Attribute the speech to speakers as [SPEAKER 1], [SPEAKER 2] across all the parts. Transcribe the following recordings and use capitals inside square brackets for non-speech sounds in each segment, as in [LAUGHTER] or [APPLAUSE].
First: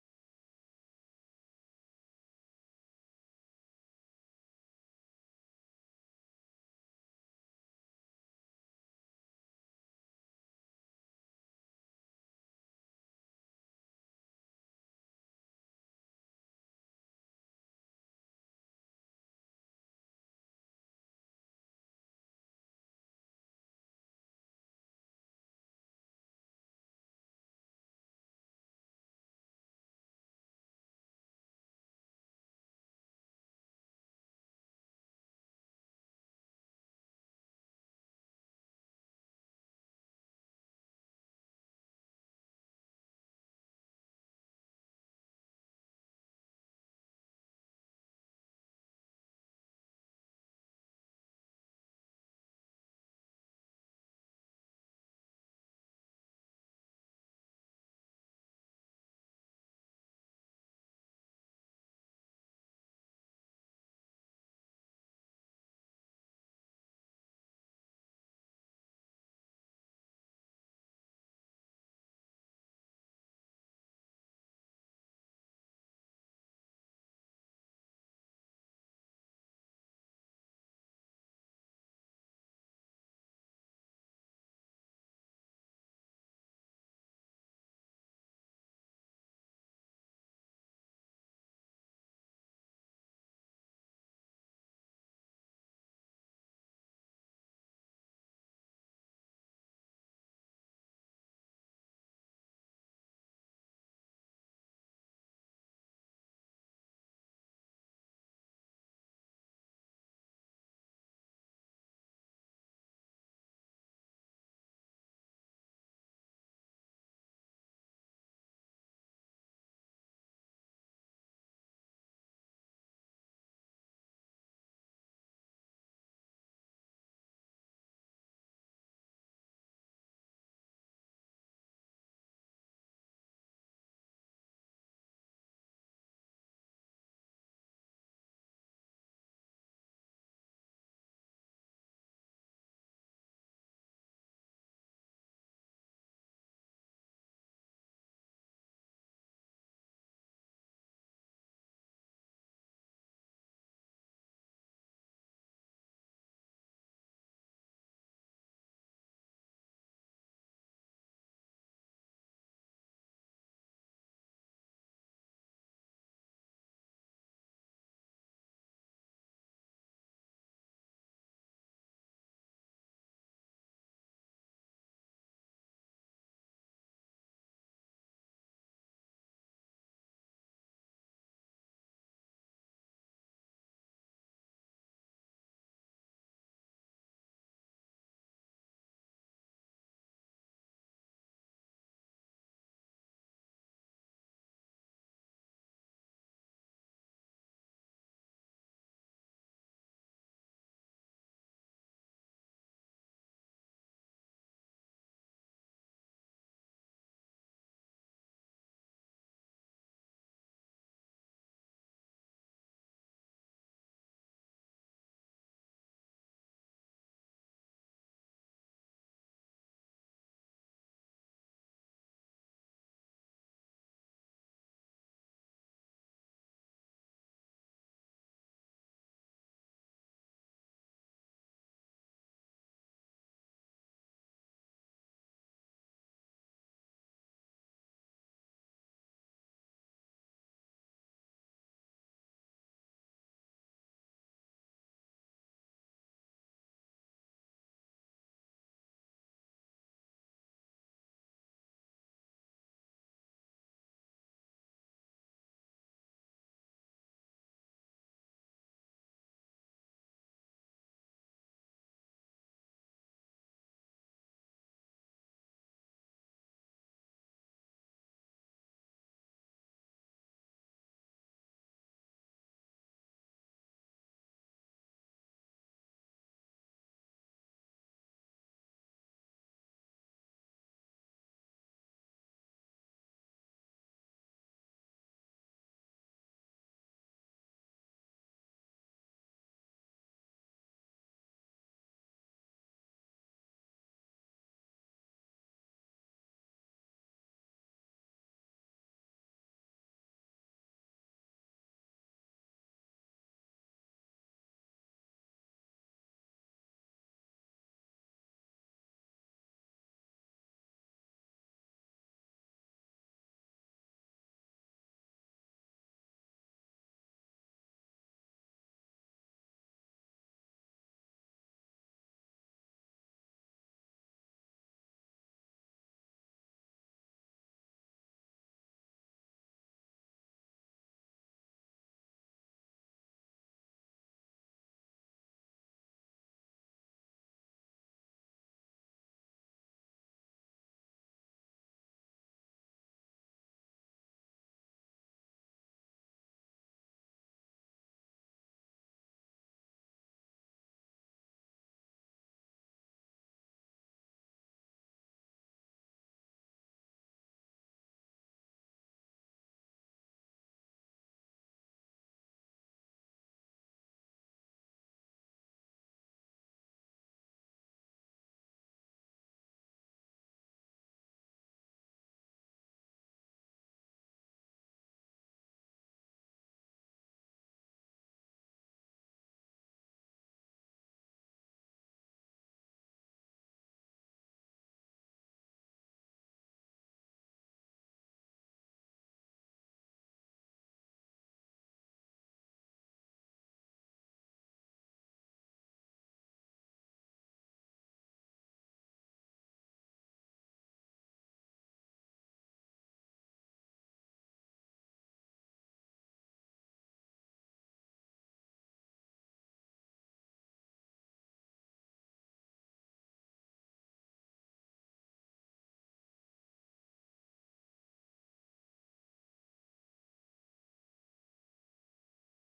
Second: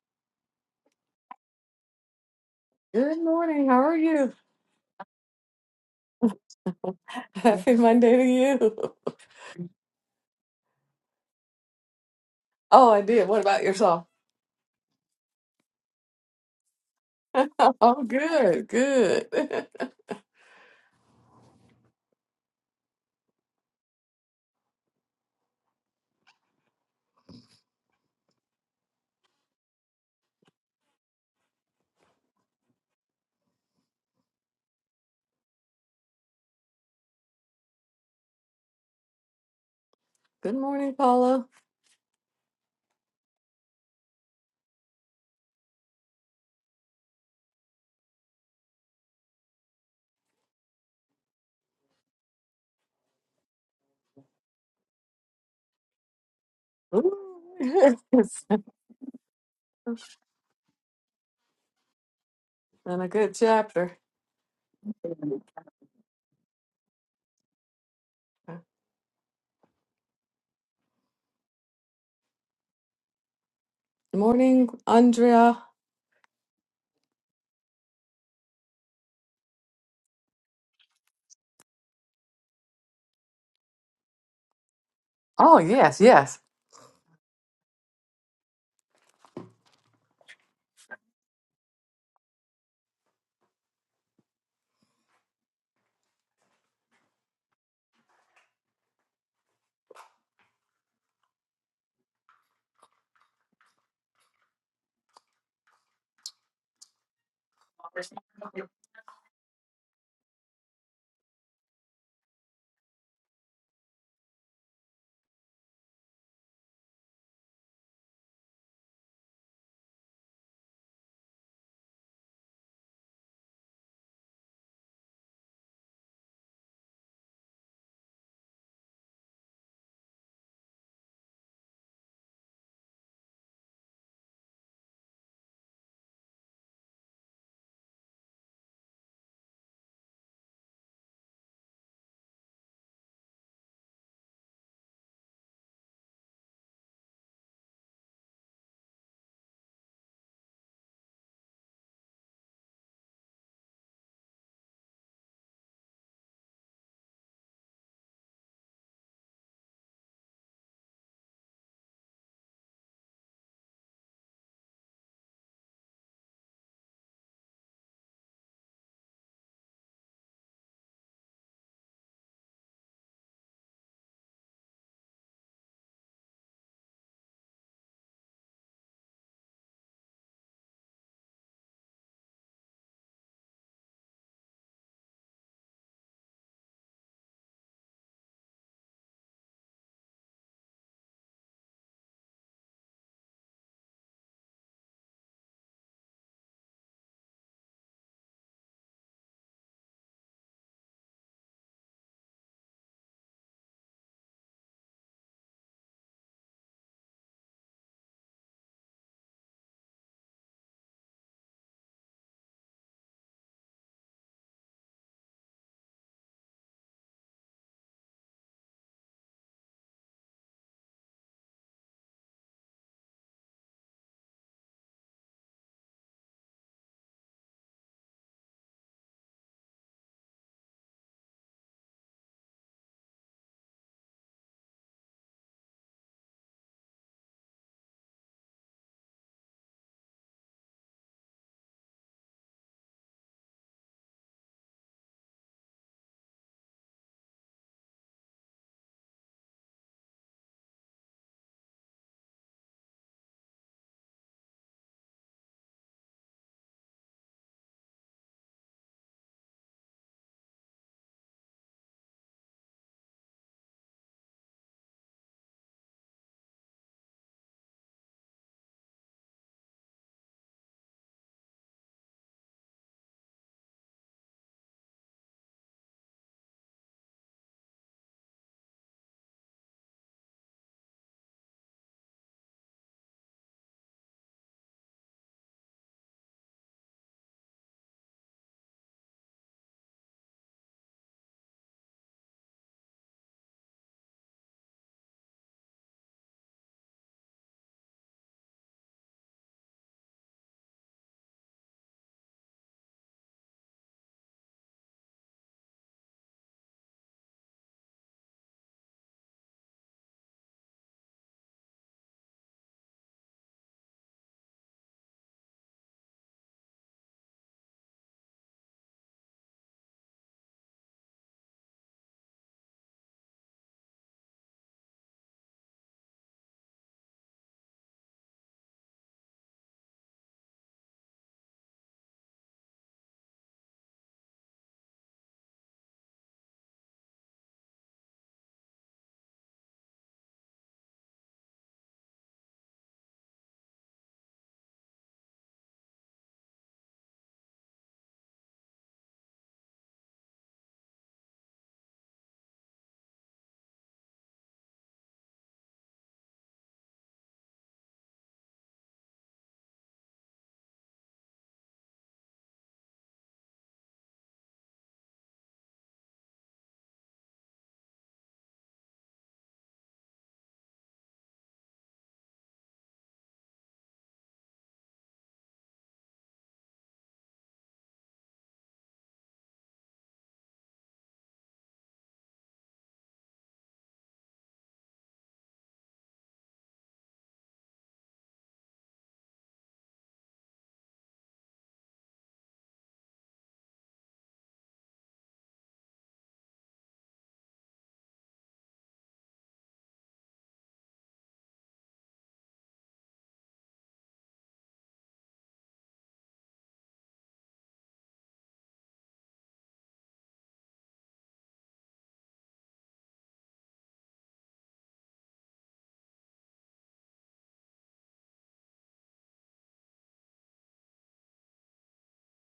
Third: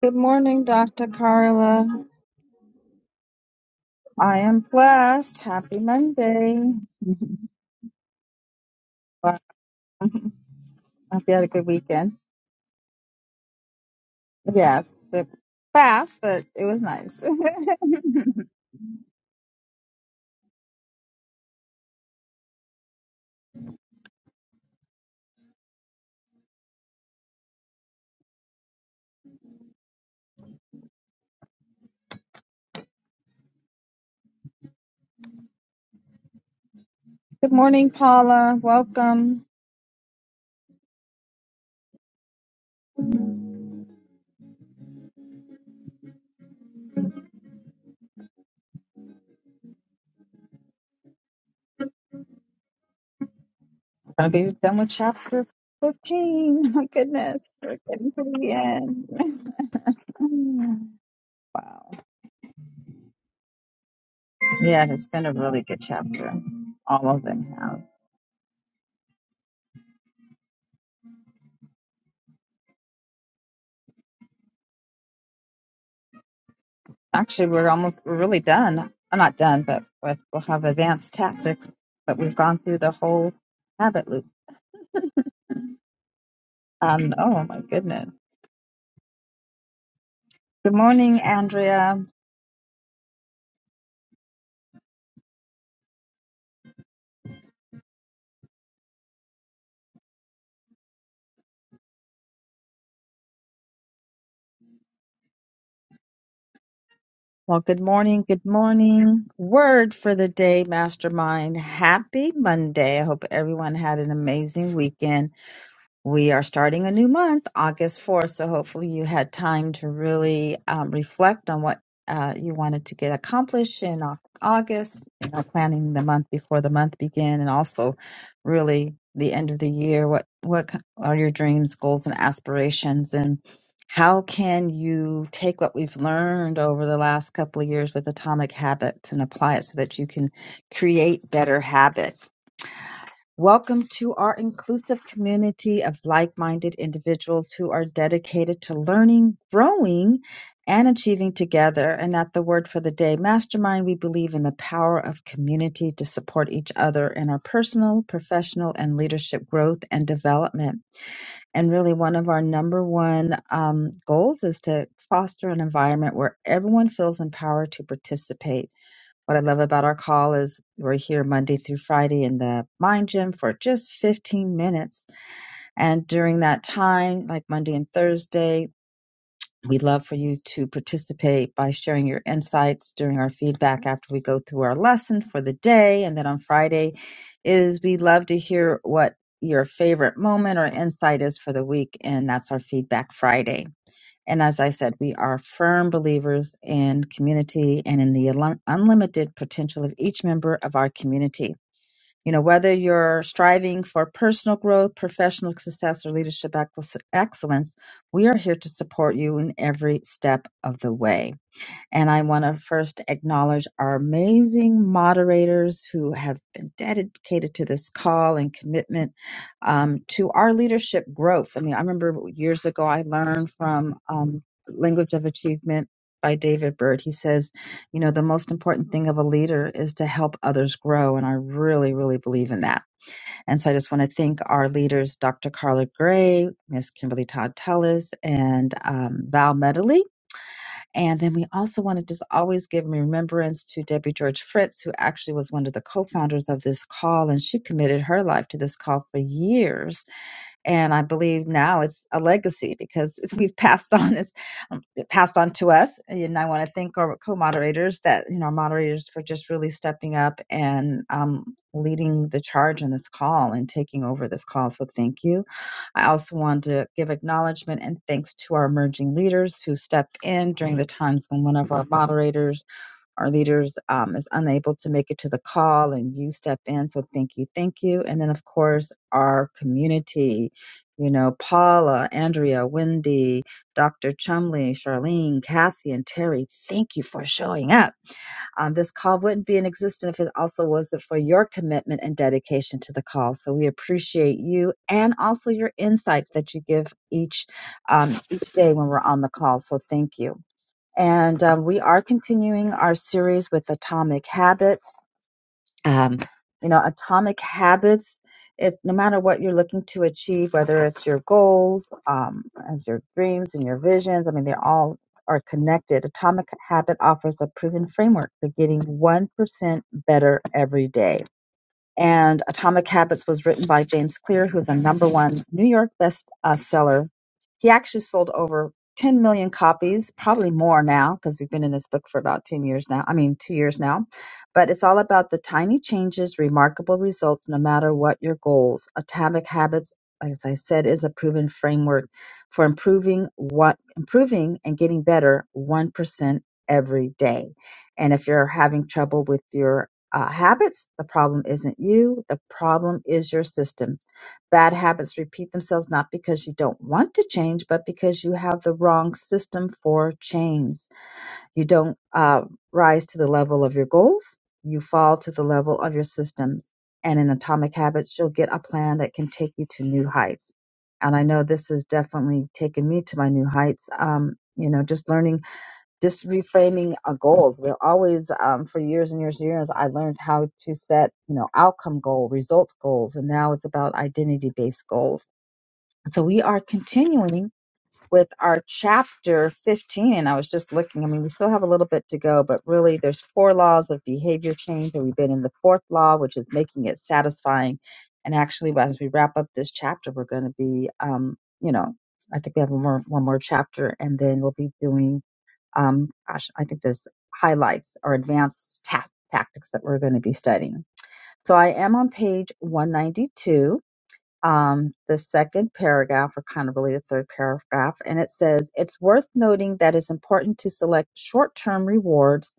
[SPEAKER 1] Good morning, Dr. Carla.
[SPEAKER 2] Good morning. How are you?
[SPEAKER 1] I am blessed. Happy Monday.
[SPEAKER 2] [LAUGHS]
[SPEAKER 1] [LAUGHS]
[SPEAKER 2] Happy Monday to you. [LAUGHS]
[SPEAKER 1] Wow. Hope you had a good weekend.
[SPEAKER 2] Oh, I did. What about yourself?
[SPEAKER 1] Yes, but fast, but it was nice.
[SPEAKER 2] Oh, good, good. [LAUGHS]
[SPEAKER 1] [LAUGHS] good morning, Paula. Welcome.
[SPEAKER 2] Good morning, Paula.
[SPEAKER 1] Gonna be done with chapter 15. [LAUGHS] My goodness,
[SPEAKER 2] Ooh,
[SPEAKER 1] we're
[SPEAKER 2] yes.
[SPEAKER 1] getting to
[SPEAKER 2] [LAUGHS]
[SPEAKER 1] the end. [SIGHS] Mm. Wow.
[SPEAKER 2] And a good chapter.
[SPEAKER 1] Yeah, it's been a really good chapter. All of them have.
[SPEAKER 2] Morning, Andrea.
[SPEAKER 1] Actually, we're almost we're really done. I'm not done, but with, we'll have advanced tactics. But we've gone through the whole habit loop.
[SPEAKER 2] Oh, yes, yes.
[SPEAKER 1] Um, oh my goodness. Good morning, Andrea. Well, good morning. Good morning. Word for the day, Mastermind. Happy Monday. I hope everyone had an amazing weekend. We are starting a new month, August 4th, so hopefully you had time to really um, reflect on what uh, you wanted to get accomplished in Au- August, you know, planning the month before the month began, and also really the end of the year. What what ki- are your dreams, goals, and aspirations, and how can you take what we've learned over the last couple of years with Atomic Habits and apply it so that you can create better habits? Welcome to our inclusive community of like minded individuals who are dedicated to learning, growing, and achieving together. And at the word for the day, mastermind, we believe in the power of community to support each other in our personal, professional, and leadership growth and development. And really, one of our number one um, goals is to foster an environment where everyone feels empowered to participate what I love about our call is we're here Monday through Friday in the mind gym for just 15 minutes. And during that time, like Monday and Thursday, we'd love for you to participate by sharing your insights during our feedback after we go through our lesson for the day. And then on Friday is we would love to hear what your favorite moment or insight is for the week. And that's our feedback Friday. And as I said, we are firm believers in community and in the unli- unlimited potential of each member of our community. You know, whether you're striving for personal growth, professional success, or leadership ex- excellence, we are here to support you in every step of the way. And I want to first acknowledge our amazing moderators who have been dedicated to this call and commitment um, to our leadership growth. I mean, I remember years ago I learned from um, Language of Achievement by David Bird. He says, you know, the most important thing of a leader is to help others grow. And I really, really believe in that. And so I just want to thank our leaders, Dr. Carla Gray, Miss Kimberly Todd Tellis, and um, Val Medley and then we also want to just always give remembrance to Debbie George Fritz, who actually was one of the co founders of this call, and she committed her life to this call for years and I believe now it's a legacy because it's, we've passed [LAUGHS] on it's um, it passed on to us. And I want to thank our co-moderators that you know our moderators for just really stepping up and um, leading the charge in this call and taking over this call. So thank you. I also want to give acknowledgement and thanks to our emerging leaders who stepped in during the times when one of our [LAUGHS] moderators our leaders um, is unable to make it to the call and you step in. So thank you, thank you. And then, of course, our community, you know, Paula, Andrea, Wendy, Dr. Chumley, Charlene, Kathy, and Terry, thank you for showing up. Um, this call wouldn't be in existence if it also wasn't for your commitment and dedication to the call. So we appreciate you and also your insights that you give each, um, each day when we're on the call. So thank you. And um, we are continuing our series with Atomic Habits. Um, you know, Atomic Habits, it, no matter what you're looking to achieve, whether it's your goals, um, as your dreams and your visions, I mean, they all are connected. Atomic Habit offers a proven framework for getting 1% better every day. And Atomic Habits was written by James Clear, who's a number one New York bestseller he actually sold over 10 million copies, probably more now, because we've been in this book for about 10 years now. I mean, two years now. But it's all about the tiny changes, remarkable results, no matter what your goals. Atomic Habits, as I said, is a proven framework for improving what improving and getting better 1% every day. And if you're having trouble with your uh, habits, the problem isn't you, the problem is your system Bad habits repeat themselves not because you don't want to change, but because you have the wrong system for change. You don't uh, rise to the level of your goals, you fall to the level of your system. And in Atomic Habits, you'll get a plan that can take you to new heights. And I know this has definitely taken me to my new heights. Um, you know, just learning just reframing our goals. We're always, um, for years and years and years, I learned how to set, you know, outcome goal, results goals, and now it's about identity based goals. So we are continuing with our chapter 15. And I was just looking, I mean, we still have a little bit to go, but really there's four laws of behavior change. And we've been in the fourth law, which is making it satisfying. And actually, as we wrap up this chapter, we're going to be, um, you know, I think we have one more, one more chapter and then we'll be doing um, gosh, I think this highlights or advanced ta- tactics that we're going to be studying. So I am on page 192. Um, the second paragraph, or kind of really the third paragraph, and it says, It's worth noting that it's important to select short term rewards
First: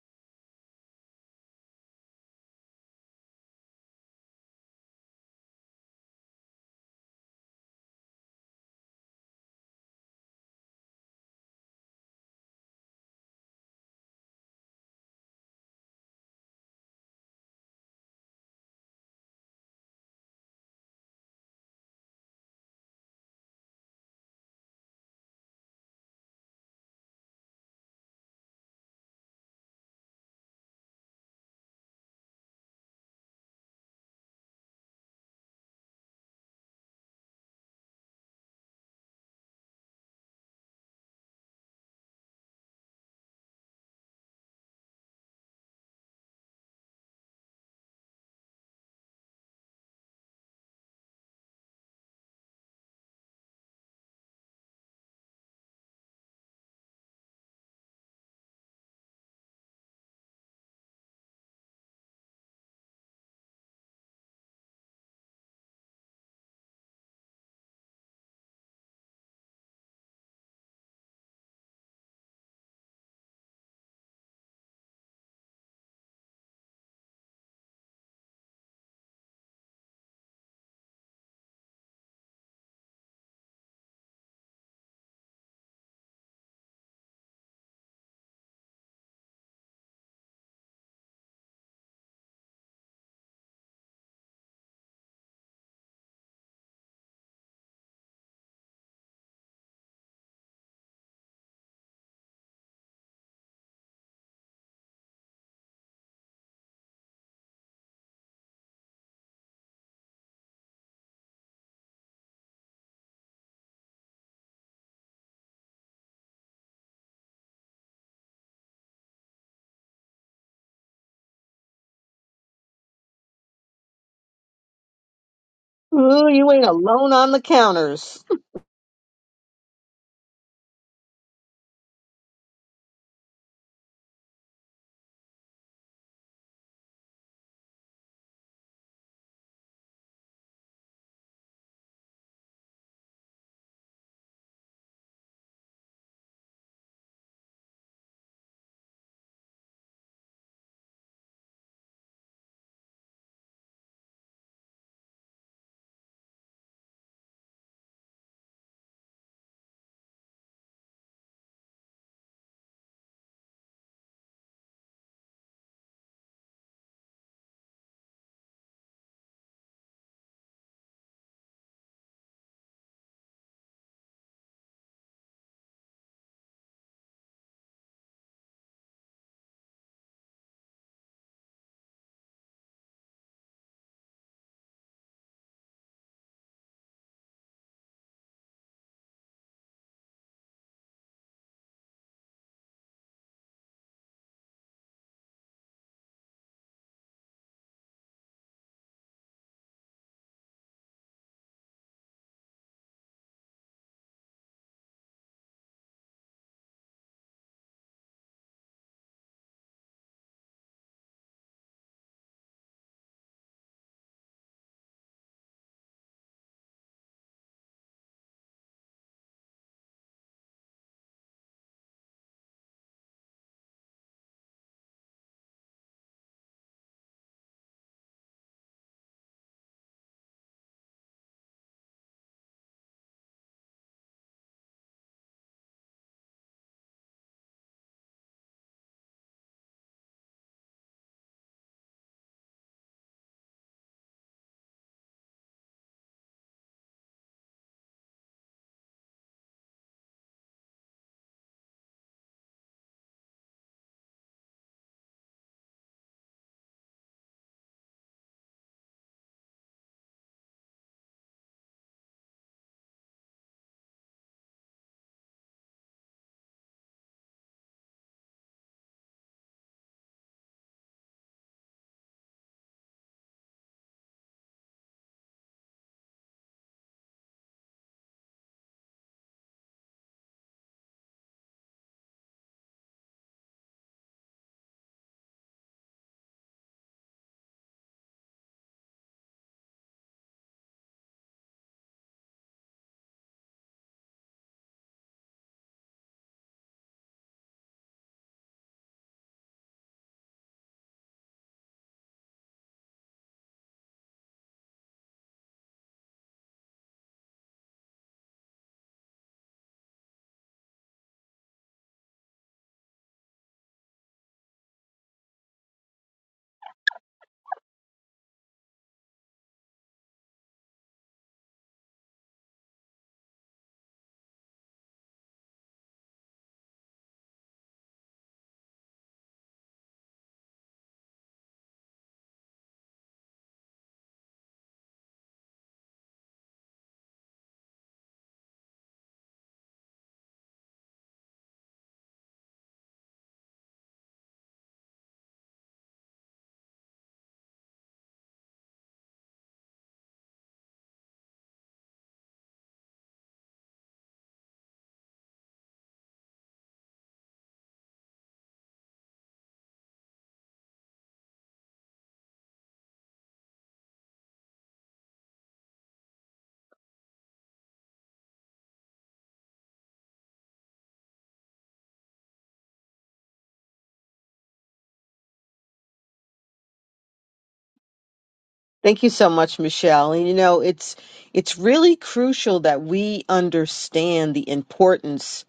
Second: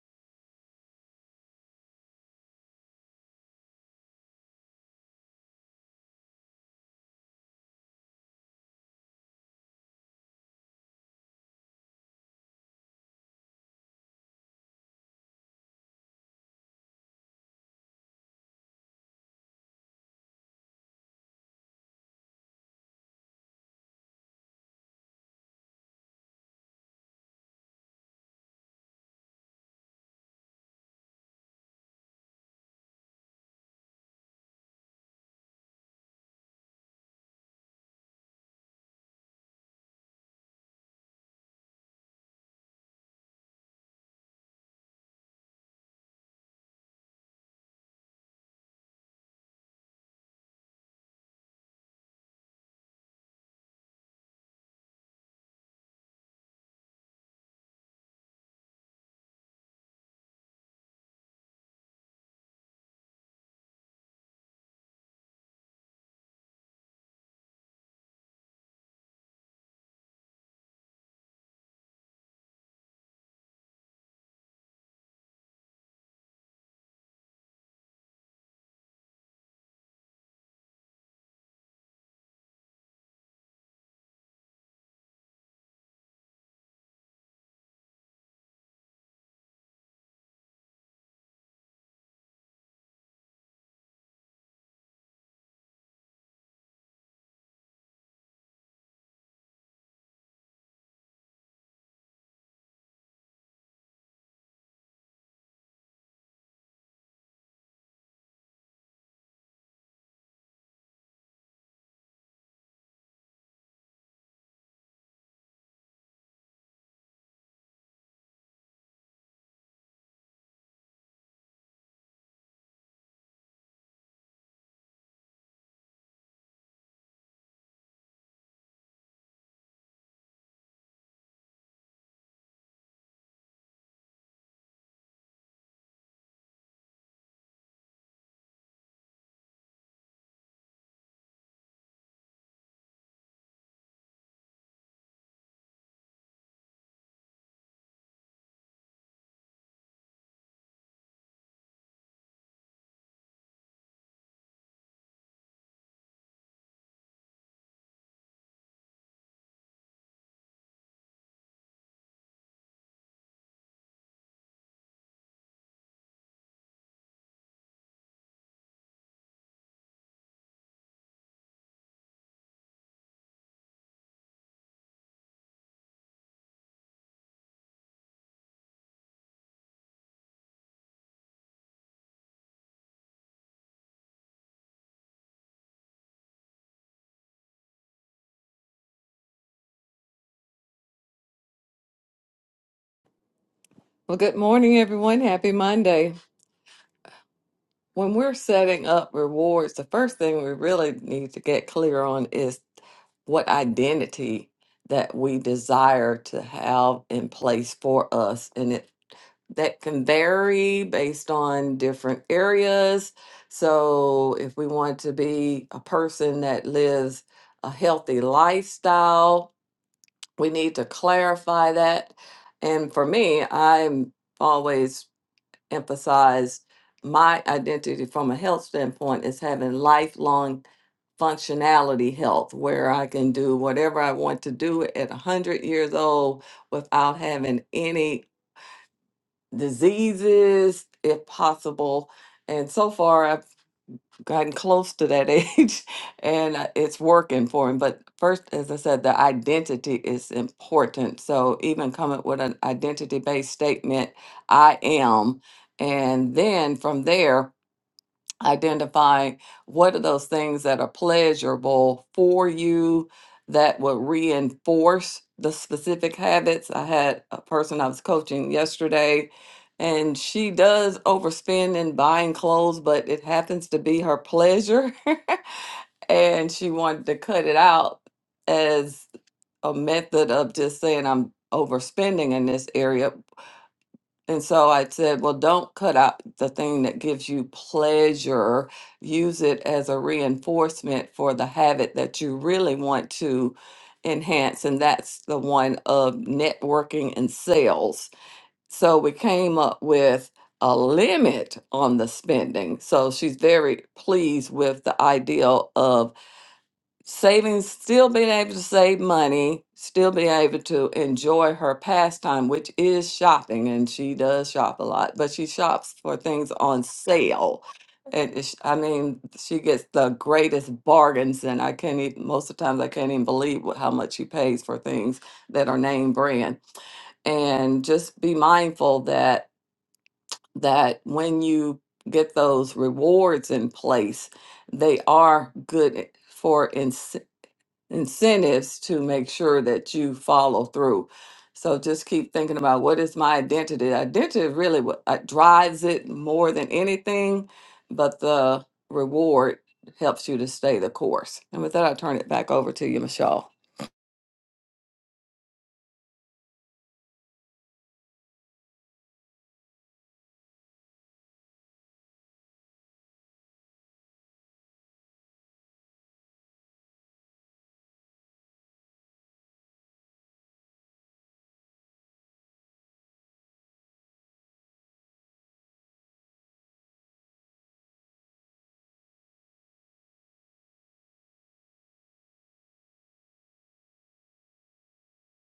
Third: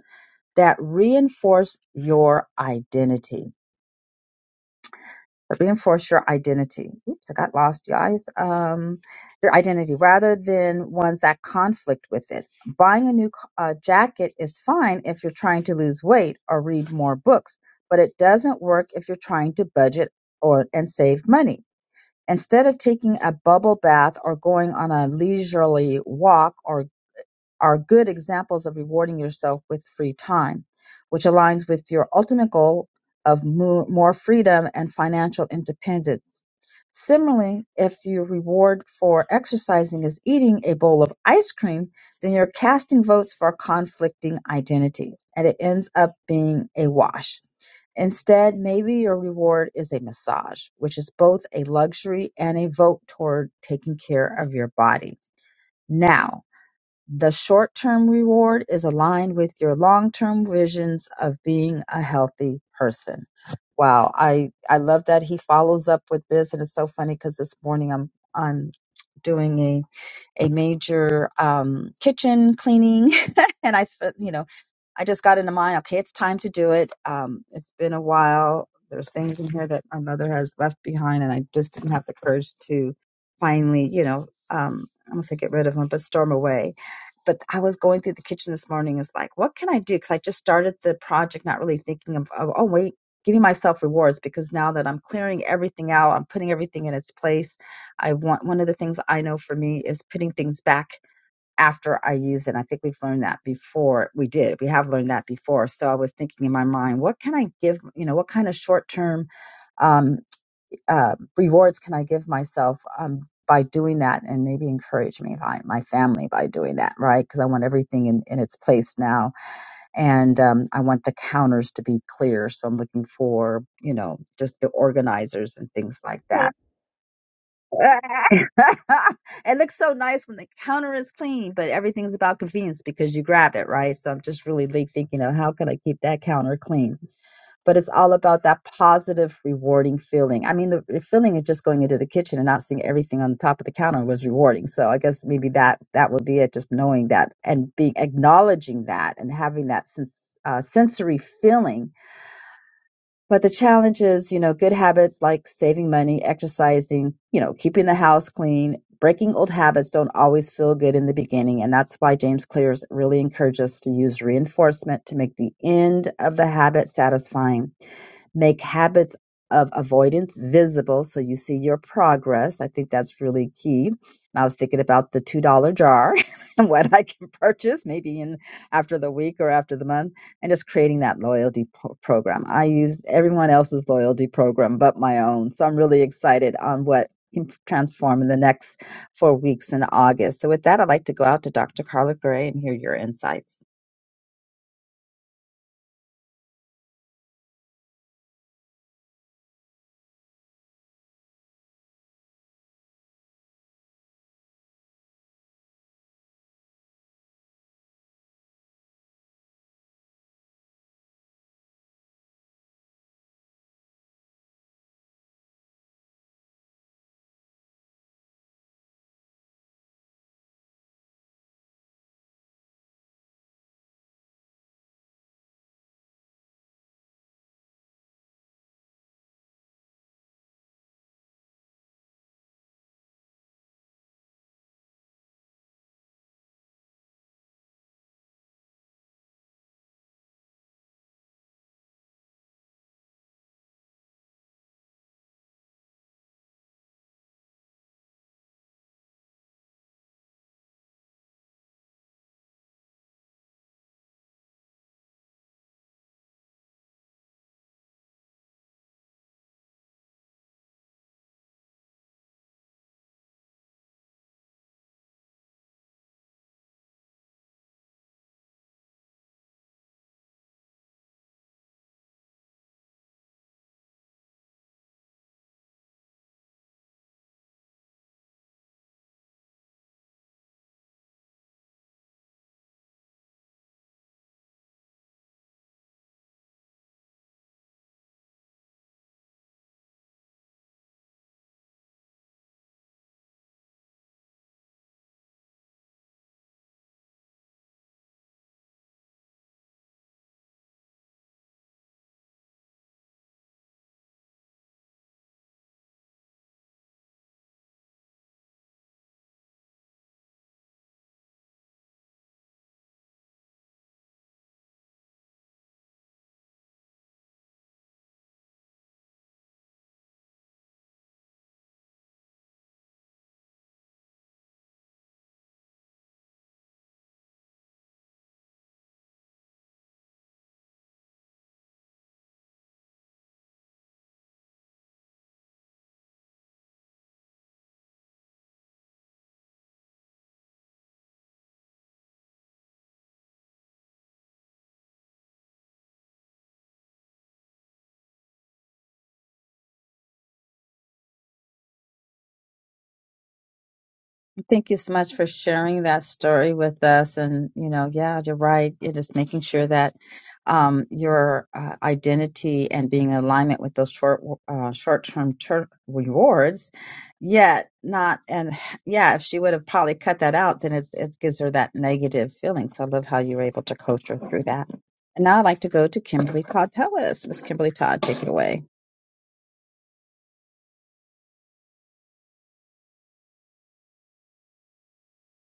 [SPEAKER 1] that reinforce your identity reinforce your identity. Oops, I got lost, you guys. Um, your identity rather than ones that conflict with it. Buying a new co- uh, jacket is fine if you're trying to lose weight or read more books, but it doesn't work if you're trying to budget or and save money. Instead of taking a bubble bath or going on a leisurely walk or are good examples of rewarding yourself with free time, which aligns with your ultimate goal of mo- more freedom and financial independence. Similarly, if your reward for exercising is eating a bowl of ice cream, then you're casting votes for conflicting identities, and it ends up being a wash. Instead, maybe your reward is a massage, which is both a luxury and a vote toward taking care of your body. Now, the short term reward is aligned with your long term visions of being a healthy person. Wow. I, I love that he follows up with this. And it's so funny because this morning I'm, I'm doing a, a major, um, kitchen cleaning [LAUGHS] and I, fe- you know, I just got into mine. Okay, it's time to do it. Um, it's been a while. There's things in here that my mother has left behind, and I just didn't have the courage to finally, you know, um, I don't say get rid of them, but storm away. But I was going through the kitchen this morning. It's like, what can I do? Because I just started the project, not really thinking of, of oh wait, giving myself rewards because now that I'm clearing everything out, I'm putting everything in its place. I want one of the things I know for me is putting things back after I use it. I think we've learned that before. We did. We have learned that before. So I was thinking in my mind, what can I give? You know, what kind of short term um, uh, rewards can I give myself um, by doing that, and maybe encourage me by my family by doing that, right? Because I want everything in, in its place now, and um, I want the counters to be clear. So I'm looking for, you know, just the organizers and things like
[SPEAKER 3] Ooh,
[SPEAKER 1] that
[SPEAKER 3] you ain't alone on the counters.
[SPEAKER 1] [LAUGHS] it looks so nice when the counter is clean, but everything's about convenience because you grab it, right? So I'm just really like thinking of how can I keep that counter clean? But it's all about that positive, rewarding feeling. I mean, the the feeling of just going into the kitchen and not seeing everything on the top of the counter was rewarding. So I guess maybe that that would be it. Just knowing that and being acknowledging that and having that sense, uh, sensory feeling but the challenge is, you know, good habits like saving money, exercising, you know, keeping the house clean, breaking old habits don't always feel good in the beginning. And that's why James Clears really encourages us to use reinforcement to make the end of the habit satisfying make habits of avoidance visible so you see your progress. I think that's really key. And I was thinking about the $2 jar [LAUGHS] and what I can purchase maybe in after the week or after the month and just creating that loyalty po- program. I use everyone else's loyalty program but my own. So I'm really excited on what can transform in the next 4 weeks in August. So with that I'd like to go out to Dr. Carla Gray and hear your insights.
[SPEAKER 2] Well, good morning, everyone. Happy Monday. when we're setting up rewards, the first thing we really need to get clear on is what identity that we desire to have in place for us. And it that can vary based on different areas. So if we want to be a person that lives a healthy lifestyle, we need to clarify that. And for me, I'm always emphasize my identity from a health standpoint is having lifelong functionality health where I can do whatever I want to do at 100 years old without having any diseases if possible. And so far, I've gotten close to that [LAUGHS] age and uh, it's working for him but first as i said the identity is important so even coming with an identity based statement i am and then from there identify what are those things that are pleasurable for you that would reinforce the specific habits. I had a person I was coaching yesterday, and she does overspend in buying clothes, but it happens to be her pleasure. [LAUGHS] and she wanted to cut it out as a method of just saying, I'm overspending in this area. And so I said, well, don't cut out the thing that gives you pleasure. Use it as a reinforcement for the habit that you really want to enhance. And that's the one of networking and sales. So we came up with a limit on the spending. So she's very pleased with the idea of saving, still being able to save money, still being able to enjoy her pastime, which is shopping, and she does shop a lot, but she shops for things on sale. And it's- I mean, she gets the greatest bargains, and I can't even, most of the times, I can't even believe what, how much she pays for things that are name brand and just be mindful that that when you get those rewards in place they are good for incentives to make sure that you follow through. So just keep thinking about what is my identity. Identity is really what uh, drives it more than anything, but the reward helps you to stay the course. And with that, I turn it back over to you, Michelle.
[SPEAKER 1] Thank you so much for sharing that story with us. And, you know, yeah, you're right. It is making sure that um, your uh, identity and being in alignment with those short, uh, short-term ter- rewards, yet not, and yeah, if she would have probably cut that out, then it, it gives her that negative feeling. So I love how you were able to coach her through that. And now I'd like to go to Kimberly Todd Pellis. Miss Kimberly Todd, take it away.
[SPEAKER 3] Thank you so much, Michelle. And you know, it's it's really crucial that we understand the importance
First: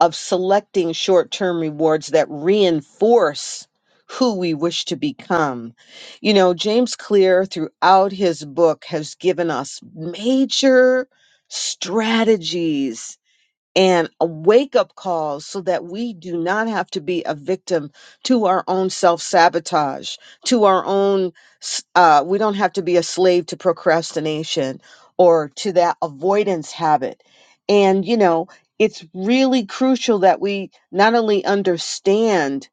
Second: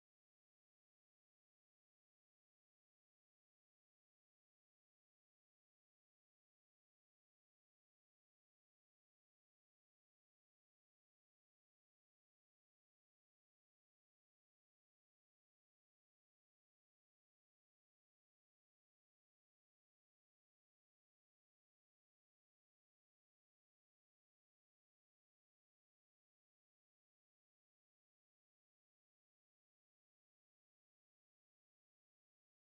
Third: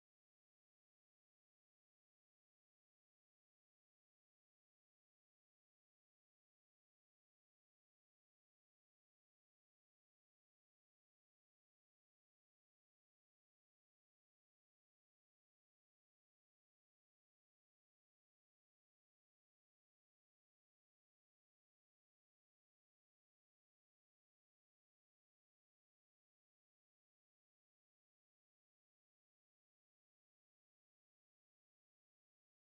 [SPEAKER 3] of selecting short-term rewards that reinforce who we wish to become. You know, James Clear throughout his book has given us major strategies and a wake up call so that we do not have to be a victim to our own self sabotage, to our own, s- uh, we don't have to be a slave to procrastination or to that avoidance habit. And, you know, it's really crucial that we not only understand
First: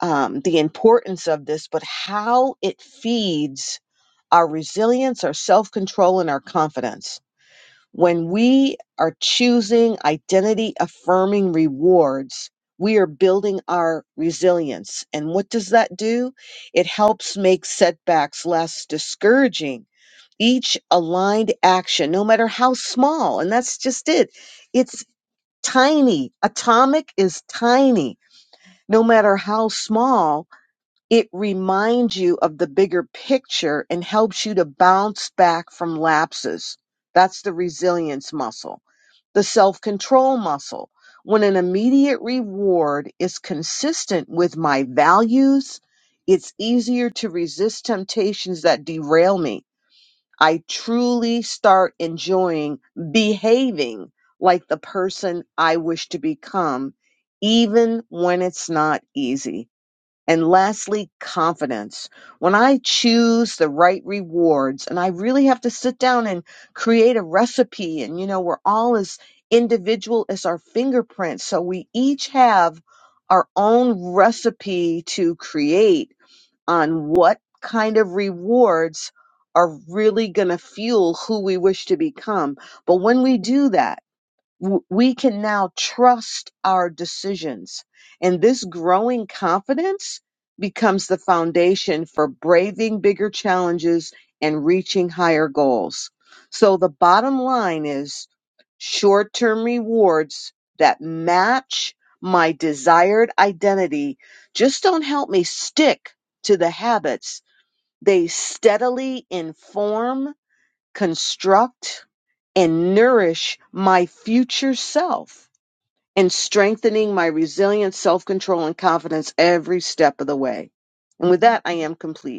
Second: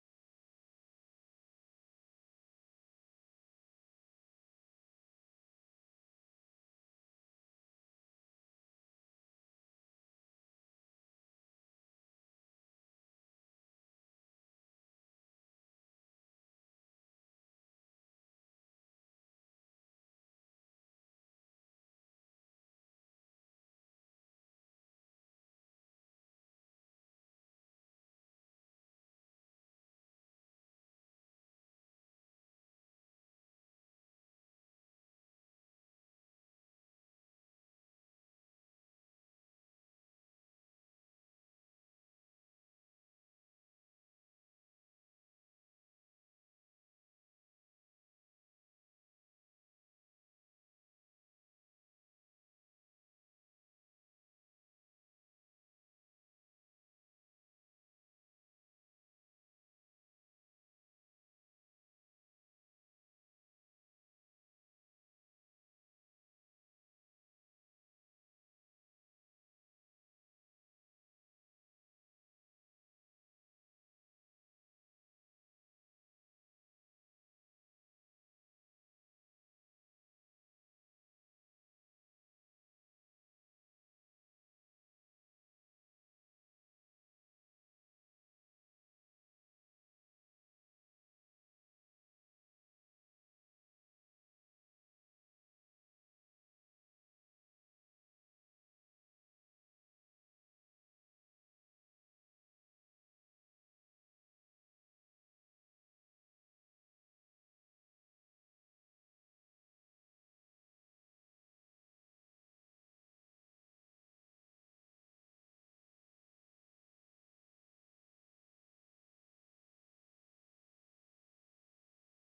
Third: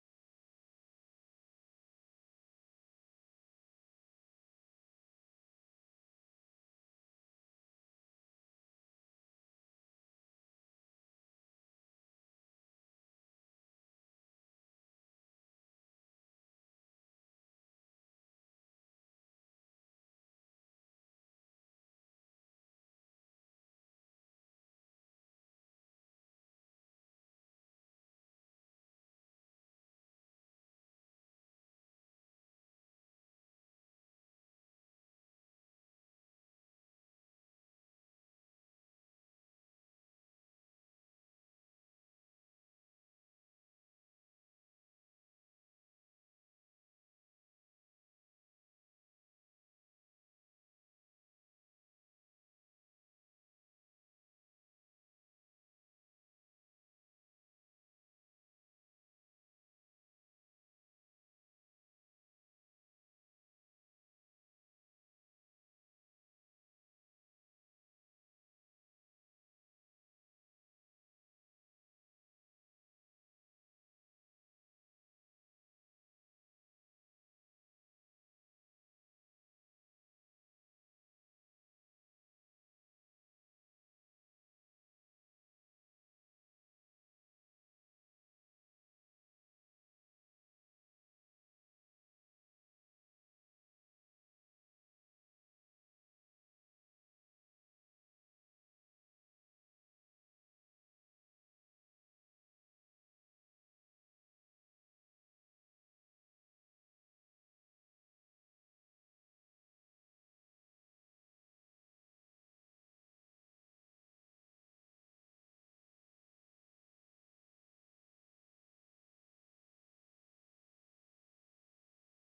[SPEAKER 3] um, the importance of this, but how it feeds our resilience, our self control, and our confidence when we are choosing identity affirming rewards, we are building our resilience. And what does that do? It helps make setbacks less discouraging. Each aligned action, no matter how small, and that's just it, it's tiny. Atomic is tiny. No matter how small, it reminds you of the bigger picture and helps you to bounce back from lapses. That's the resilience muscle. The self control muscle. When an immediate reward is consistent with my values, it's easier to resist temptations that derail me. I truly start enjoying behaving like the person I wish to become, even when it's not easy. And lastly, confidence. When I choose the right rewards and I really have to sit down and create a recipe and you know, we're all as individual as our fingerprints. So we each have our own recipe to create on what kind of rewards are really going to fuel who we wish to become. But when we do that, w- we can now trust our decisions. And this growing confidence becomes the foundation for braving bigger challenges and reaching higher goals. So the bottom line is short term rewards that match my desired identity just don't help me stick to the habits. They steadily inform construct, and nourish my future self and strengthening my resilience, self control, and confidence every step of the way. And with that, I am complete.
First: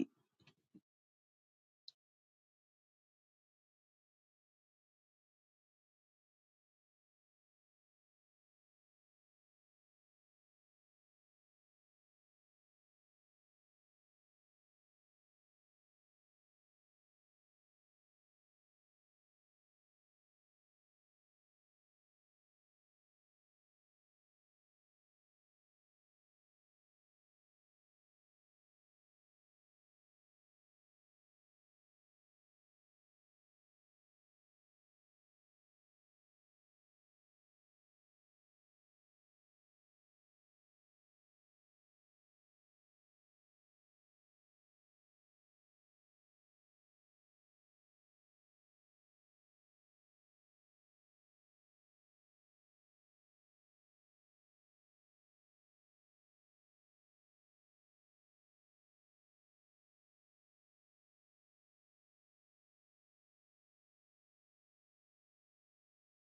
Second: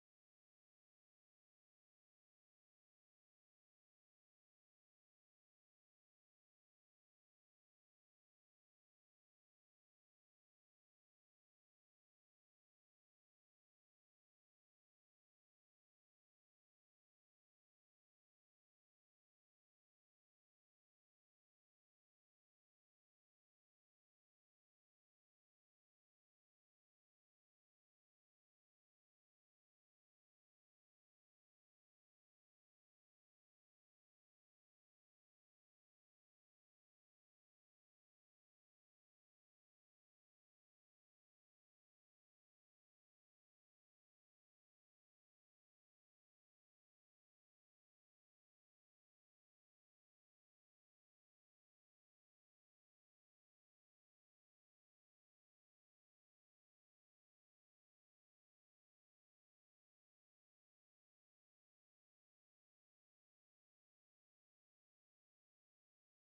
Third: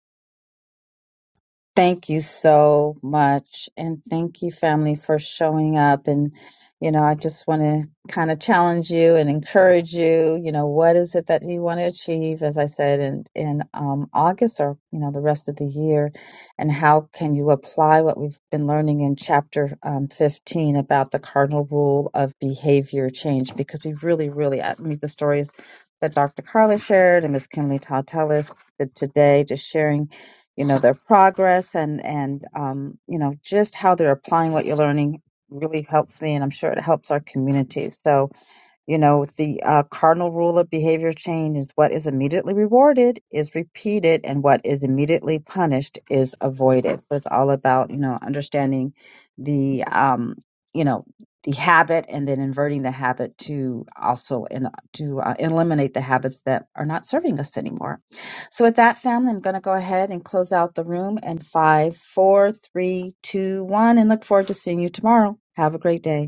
[SPEAKER 1] Thank you so much. And thank you, family, for showing up. And, you know, I just want to kind of challenge you and encourage you. You know, what is it that you want to achieve, as I said, in, in um, August or, you know, the rest of the year? And how can you apply what we've been learning in chapter um, 15 about the cardinal rule of behavior change? Because we really, really, I mean, the stories that Dr. Carla shared and Miss Kimberly Todd Tellis did today, just sharing you know their progress and and um, you know just how they're applying what you're learning really helps me and i'm sure it helps our community so you know, it's the uh, cardinal rule of behavior change is what is immediately rewarded is repeated, and what is immediately punished is avoided. So it's all about you know understanding the um, you know the habit, and then inverting the habit to also in, to uh, eliminate the habits that are not serving us anymore. So with that, family, I'm going to go ahead and close out the room. And five, four, three, two, one, and look forward to seeing you tomorrow. Have a great day.